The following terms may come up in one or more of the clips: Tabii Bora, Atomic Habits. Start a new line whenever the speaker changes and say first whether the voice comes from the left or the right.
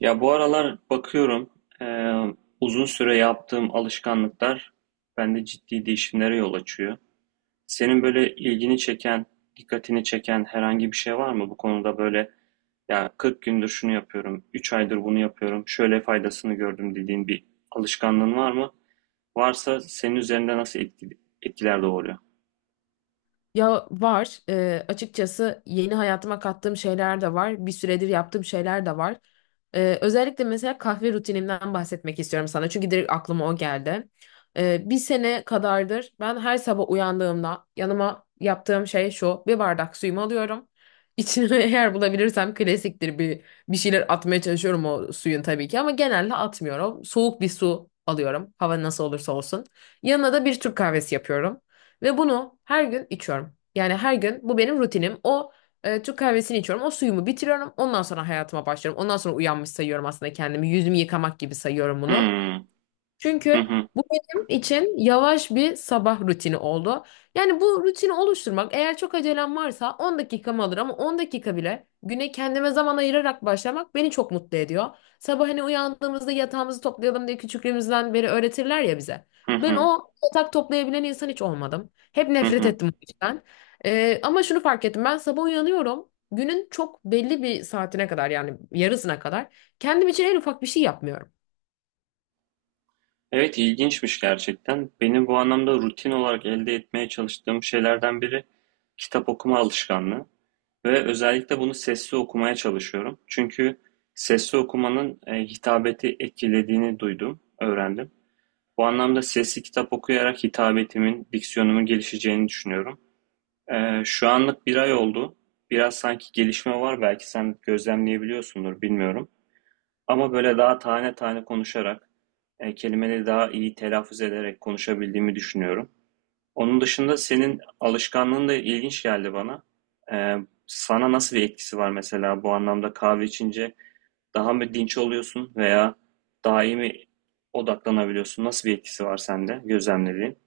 right: Ya bu aralar bakıyorum, eee, uzun süre yaptığım alışkanlıklar bende ciddi değişimlere yol açıyor. Senin böyle ilgini çeken, dikkatini çeken herhangi bir şey var mı bu konuda? Böyle, ya 40 gündür şunu yapıyorum, 3 aydır bunu yapıyorum, şöyle faydasını gördüm dediğin bir alışkanlığın var mı? Varsa senin üzerinde nasıl etkiler doğuruyor?
left: Ya var. Açıkçası yeni hayatıma kattığım şeyler de var. Bir süredir yaptığım şeyler de var. Özellikle mesela kahve rutinimden bahsetmek istiyorum sana. Çünkü direkt aklıma o geldi. Bir sene kadardır ben her sabah uyandığımda yanıma yaptığım şey şu. Bir bardak suyumu alıyorum. İçine eğer bulabilirsem klasiktir bir şeyler atmaya çalışıyorum o suyun tabii ki ama genelde atmıyorum. Soğuk bir su alıyorum. Hava nasıl olursa olsun. Yanına da bir Türk kahvesi yapıyorum. Ve bunu her gün içiyorum. Yani her gün bu benim rutinim. O Türk kahvesini içiyorum. O suyumu bitiriyorum. Ondan sonra hayatıma başlıyorum. Ondan sonra uyanmış sayıyorum aslında kendimi. Yüzümü yıkamak gibi sayıyorum bunu.
right: Hmm. Hı
left: Çünkü
right: hı.
left: bu benim için yavaş bir sabah rutini oldu. Yani bu rutini oluşturmak, eğer çok acelem varsa, 10 dakikamı alır, ama 10 dakika bile güne kendime zaman ayırarak başlamak beni çok mutlu ediyor. Sabah hani uyandığımızda yatağımızı toplayalım diye küçüklüğümüzden beri öğretirler ya bize.
right: Hı
left: Ben
right: hı.
left: o yatak toplayabilen insan hiç olmadım. Hep
right: Hı
left: nefret
right: hı.
left: ettim bu işten. Ama şunu fark ettim, ben sabah uyanıyorum. Günün çok belli bir saatine kadar, yani yarısına kadar, kendim için en ufak bir şey yapmıyorum.
right: Evet, ilginçmiş gerçekten. Benim bu anlamda rutin olarak elde etmeye çalıştığım şeylerden biri kitap okuma alışkanlığı ve özellikle bunu sesli okumaya çalışıyorum. Çünkü sesli okumanın hitabeti etkilediğini duydum, öğrendim. Bu anlamda sesli kitap okuyarak hitabetimin, diksiyonumun gelişeceğini düşünüyorum. Şu anlık bir ay oldu. Biraz sanki gelişme var, belki sen gözlemleyebiliyorsundur, bilmiyorum. Ama böyle daha tane tane konuşarak, kelimeleri daha iyi telaffuz ederek konuşabildiğimi düşünüyorum. Onun dışında senin alışkanlığın da ilginç geldi bana. E, Sana nasıl bir etkisi var mesela bu anlamda? Kahve içince daha mı dinç oluyorsun veya daha iyi mi odaklanabiliyorsun? Nasıl bir etkisi var sende gözlemlediğin?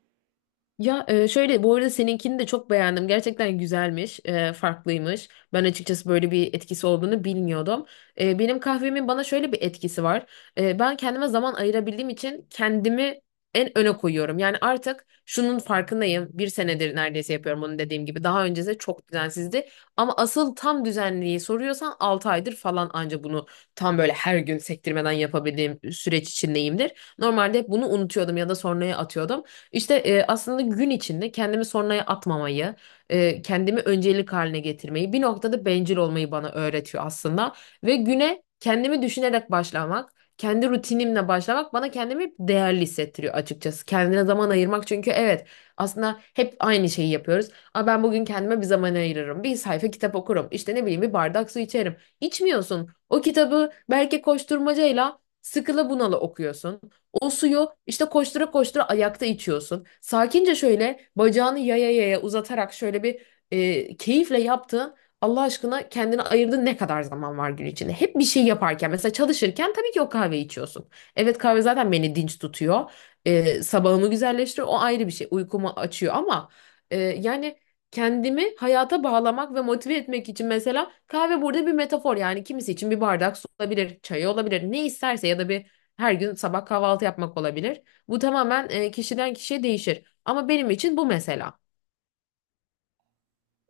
left: Ya şöyle, bu arada seninkini de çok beğendim. Gerçekten güzelmiş, farklıymış. Ben açıkçası böyle bir etkisi olduğunu bilmiyordum. Benim kahvemin bana şöyle bir etkisi var. Ben kendime zaman ayırabildiğim için kendimi en öne koyuyorum. Yani artık şunun farkındayım. Bir senedir neredeyse yapıyorum bunu, dediğim gibi. Daha öncesi de çok düzensizdi. Ama asıl tam düzenliği soruyorsan 6 aydır falan anca bunu tam böyle her gün sektirmeden yapabildiğim süreç içindeyimdir. Normalde hep bunu unutuyordum ya da sonraya atıyordum. İşte aslında gün içinde kendimi sonraya atmamayı, kendimi öncelik haline getirmeyi, bir noktada bencil olmayı bana öğretiyor aslında. Ve güne kendimi düşünerek başlamak, kendi rutinimle başlamak bana kendimi değerli hissettiriyor açıkçası. Kendine zaman ayırmak, çünkü evet, aslında hep aynı şeyi yapıyoruz. Aa, ben bugün kendime bir zaman ayırırım, bir sayfa kitap okurum, İşte ne bileyim bir bardak su içerim. İçmiyorsun. O kitabı belki koşturmacayla, sıkıla bunalı okuyorsun. O suyu işte koştura koştura ayakta içiyorsun. Sakince şöyle bacağını yaya yaya uzatarak şöyle bir keyifle yaptığın, Allah aşkına, kendine ayırdığın ne kadar zaman var gün içinde? Hep bir şey yaparken, mesela çalışırken, tabii ki o kahve içiyorsun. Evet, kahve zaten beni dinç tutuyor. Sabahımı güzelleştiriyor. O ayrı bir şey. Uykumu açıyor, ama yani kendimi hayata bağlamak ve motive etmek için, mesela kahve burada bir metafor, yani kimisi için bir bardak su olabilir, çay olabilir, ne isterse, ya da bir her gün sabah kahvaltı yapmak olabilir. Bu tamamen kişiden kişiye değişir. Ama benim için bu, mesela.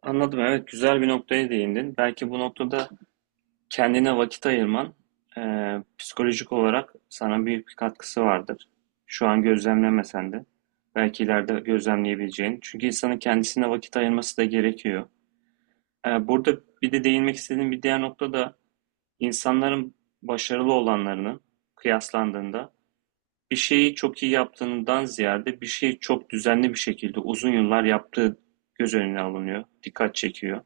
right: Anladım, evet, güzel bir noktaya değindin. Belki bu noktada kendine vakit ayırman, psikolojik olarak sana büyük bir katkısı vardır. Şu an gözlemlemesen de belki ileride gözlemleyebileceğin. Çünkü insanın kendisine vakit ayırması da gerekiyor. Burada bir de değinmek istediğim bir diğer nokta da insanların başarılı olanlarının kıyaslandığında bir şeyi çok iyi yaptığından ziyade bir şeyi çok düzenli bir şekilde uzun yıllar yaptığı göz önüne alınıyor, dikkat çekiyor.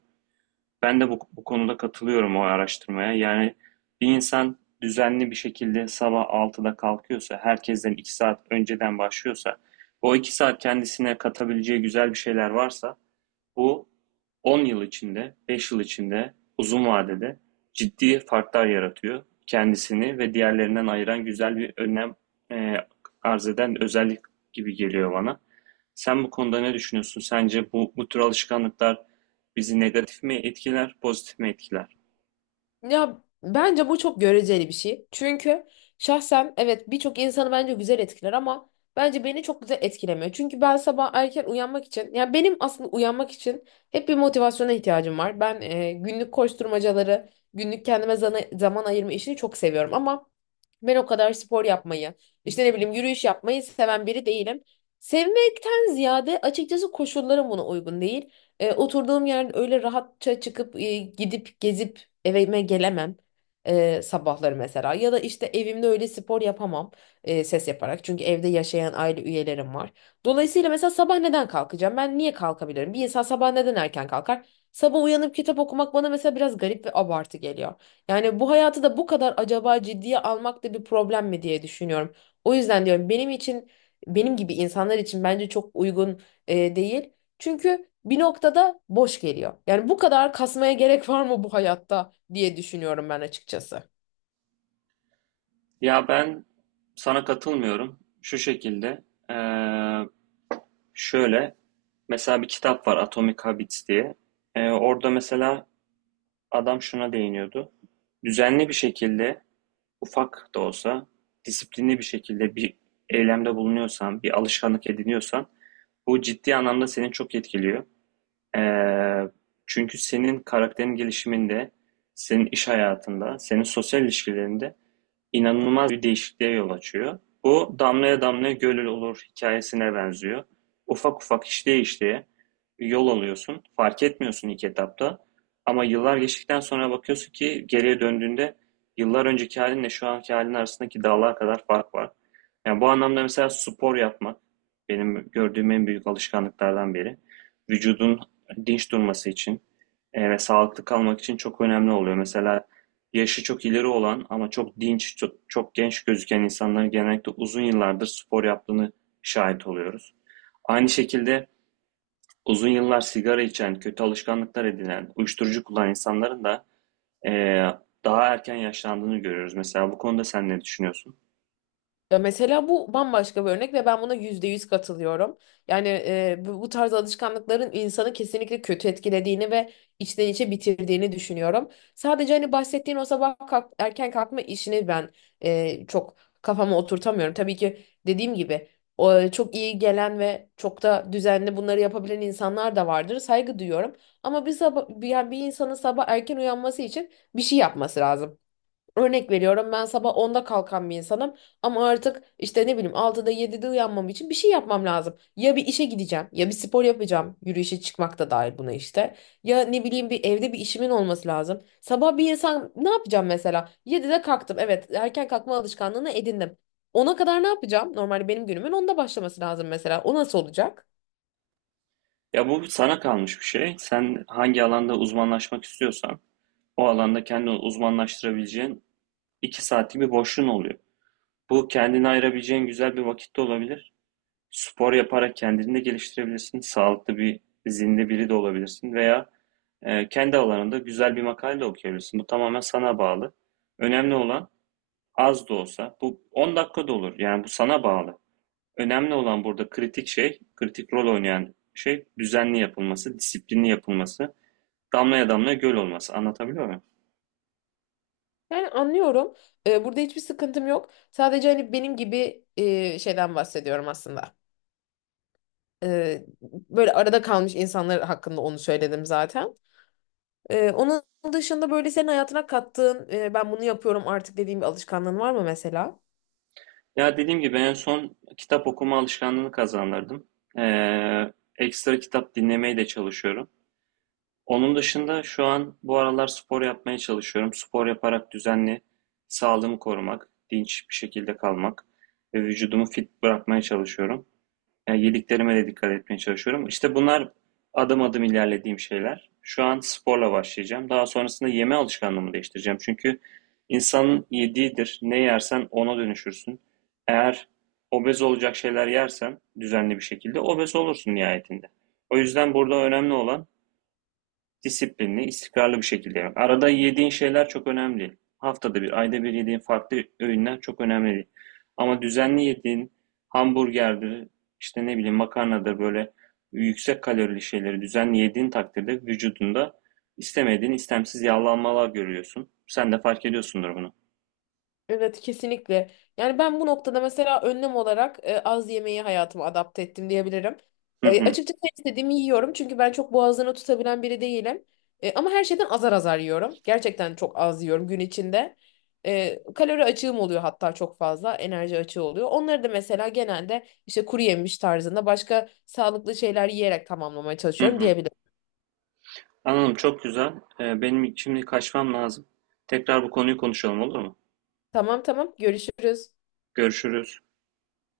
right: Ben de bu konuda katılıyorum o araştırmaya. Yani bir insan düzenli bir şekilde sabah 6'da kalkıyorsa, herkesten 2 saat önceden başlıyorsa, o 2 saat kendisine katabileceği güzel bir şeyler varsa bu, 10 yıl içinde, 5 yıl içinde, uzun vadede ciddi farklar yaratıyor. Kendisini ve diğerlerinden ayıran güzel bir önlem e, arz eden özellik gibi geliyor bana. Sen bu konuda ne düşünüyorsun? Sence bu tür alışkanlıklar bizi negatif mi etkiler, pozitif mi etkiler?
left: Ya bence bu çok göreceli bir şey. Çünkü şahsen evet, birçok insanı bence güzel etkiler, ama bence beni çok güzel etkilemiyor. Çünkü ben sabah erken uyanmak için, ya benim aslında uyanmak için hep bir motivasyona ihtiyacım var. Ben günlük koşturmacaları, günlük kendime zaman ayırma işini çok seviyorum, ama ben o kadar spor yapmayı, işte ne bileyim yürüyüş yapmayı seven biri değilim. Sevmekten ziyade açıkçası koşullarım buna uygun değil. Oturduğum yerde öyle rahatça çıkıp gidip gezip evime gelemem sabahları mesela, ya da işte evimde öyle spor yapamam ses yaparak, çünkü evde yaşayan aile üyelerim var. Dolayısıyla, mesela sabah neden kalkacağım? Ben niye kalkabilirim? Bir insan sabah neden erken kalkar? Sabah uyanıp kitap okumak bana mesela biraz garip ve abartı geliyor. Yani bu hayatı da bu kadar acaba ciddiye almak da bir problem mi diye düşünüyorum. O yüzden diyorum, benim için, benim gibi insanlar için bence çok uygun değil. Çünkü bir noktada boş geliyor. Yani bu kadar kasmaya gerek var mı bu hayatta diye düşünüyorum ben açıkçası.
right: Ya ben sana katılmıyorum. Şu şekilde, e, şöyle, mesela bir kitap var, Atomic Habits diye. Orada mesela adam şuna değiniyordu: düzenli bir şekilde, ufak da olsa, disiplinli bir şekilde bir eylemde bulunuyorsan, bir alışkanlık ediniyorsan, bu ciddi anlamda seni çok etkiliyor. Ee, Çünkü senin karakterin gelişiminde, senin iş hayatında, senin sosyal ilişkilerinde inanılmaz bir değişikliğe yol açıyor. Bu damlaya damlaya göl olur hikayesine benziyor. Ufak ufak, işleye işleye yol alıyorsun. Fark etmiyorsun ilk etapta. Ama yıllar geçtikten sonra bakıyorsun ki, geriye döndüğünde yıllar önceki halinle şu anki halin arasındaki dağlar kadar fark var. Yani bu anlamda mesela spor yapmak benim gördüğüm en büyük alışkanlıklardan biri. Vücudun dinç durması için ve sağlıklı kalmak için çok önemli oluyor. Mesela yaşı çok ileri olan ama çok dinç, çok genç gözüken insanların genellikle uzun yıllardır spor yaptığını şahit oluyoruz. Aynı şekilde uzun yıllar sigara içen, kötü alışkanlıklar edinen, uyuşturucu kullanan insanların da eee, daha erken yaşlandığını görüyoruz. Mesela bu konuda sen ne düşünüyorsun?
left: Ya mesela bu bambaşka bir örnek ve ben buna yüzde yüz katılıyorum. Yani bu tarz alışkanlıkların insanı kesinlikle kötü etkilediğini ve içten içe bitirdiğini düşünüyorum. Sadece hani bahsettiğin o sabah kalk, erken kalkma işini ben çok kafama oturtamıyorum. Tabii ki dediğim gibi, çok iyi gelen ve çok da düzenli bunları yapabilen insanlar da vardır. Saygı duyuyorum. Ama bir sabah, bir, yani bir insanın sabah erken uyanması için bir şey yapması lazım. Örnek veriyorum, ben sabah onda kalkan bir insanım, ama artık işte ne bileyim altıda yedide uyanmam için bir şey yapmam lazım. Ya bir işe gideceğim, ya bir spor yapacağım, yürüyüşe çıkmak da dahil buna işte. Ya ne bileyim bir evde bir işimin olması lazım. Sabah bir insan ne yapacağım mesela? Yedide kalktım, evet, erken kalkma alışkanlığını edindim. Ona kadar ne yapacağım? Normalde benim günümün onda başlaması lazım mesela. O nasıl olacak?
right: Ya bu sana kalmış bir şey. Sen hangi alanda uzmanlaşmak istiyorsan o alanda kendini uzmanlaştırabileceğin 2 saatlik bir boşluğun oluyor. Bu kendini ayırabileceğin güzel bir vakitte olabilir. Spor yaparak kendini de geliştirebilirsin. Sağlıklı bir, zinde biri de olabilirsin veya kendi alanında güzel bir makale de okuyabilirsin. Bu tamamen sana bağlı. Önemli olan az da olsa, bu 10 dakika da olur. Yani bu sana bağlı. Önemli olan, burada kritik şey, kritik rol oynayan şey düzenli yapılması, disiplinli yapılması, damlaya damlaya göl olması. Anlatabiliyor muyum?
left: Yani anlıyorum. Burada hiçbir sıkıntım yok. Sadece hani benim gibi şeyden bahsediyorum aslında. Ee, Böyle arada kalmış insanlar hakkında onu söyledim zaten. Onun dışında böyle senin hayatına kattığın, ben bunu yapıyorum artık dediğin bir alışkanlığın var mı mesela?
right: Ya dediğim gibi en son kitap okuma alışkanlığını kazandırdım. Ekstra kitap dinlemeye de çalışıyorum. Onun dışında şu an bu aralar spor yapmaya çalışıyorum. Spor yaparak düzenli sağlığımı korumak, dinç bir şekilde kalmak ve vücudumu fit bırakmaya çalışıyorum. Yani yediklerime de dikkat etmeye çalışıyorum. İşte bunlar adım adım ilerlediğim şeyler. Şu an sporla başlayacağım. Daha sonrasında yeme alışkanlığımı değiştireceğim. Çünkü insanın yediğidir. Ne yersen ona dönüşürsün. Eğer obez olacak şeyler yersen, düzenli bir şekilde obez olursun nihayetinde. O yüzden burada önemli olan disiplinli, istikrarlı bir şekilde yemek. Arada yediğin şeyler çok önemli Haftada bir, ayda bir yediğin farklı öğünler çok önemli değil. Ama düzenli yediğin hamburgerdir, işte ne bileyim makarnadır, böyle yüksek kalorili şeyleri düzenli yediğin takdirde vücudunda istemediğin, istemsiz yağlanmalar görüyorsun. Sen de fark ediyorsundur bunu.
left: Evet, kesinlikle. Yani ben bu noktada mesela önlem olarak az yemeği hayatıma adapte ettim diyebilirim.
right: Hı hı,
left: Açıkçası ne istediğimi yiyorum, çünkü ben çok boğazını tutabilen biri değilim. Ama her şeyden azar azar yiyorum. Gerçekten çok az yiyorum gün içinde. Kalori açığım oluyor, hatta çok fazla enerji açığı oluyor. Onları da mesela genelde işte kuru yemiş tarzında başka sağlıklı şeyler yiyerek tamamlamaya
right: hı
left: çalışıyorum
right: hı.
left: diyebilirim.
right: Anladım, çok güzel. Benim şimdi kaçmam lazım. Tekrar bu konuyu konuşalım, olur mu?
left: Tamam tamam, görüşürüz.
right: Görüşürüz.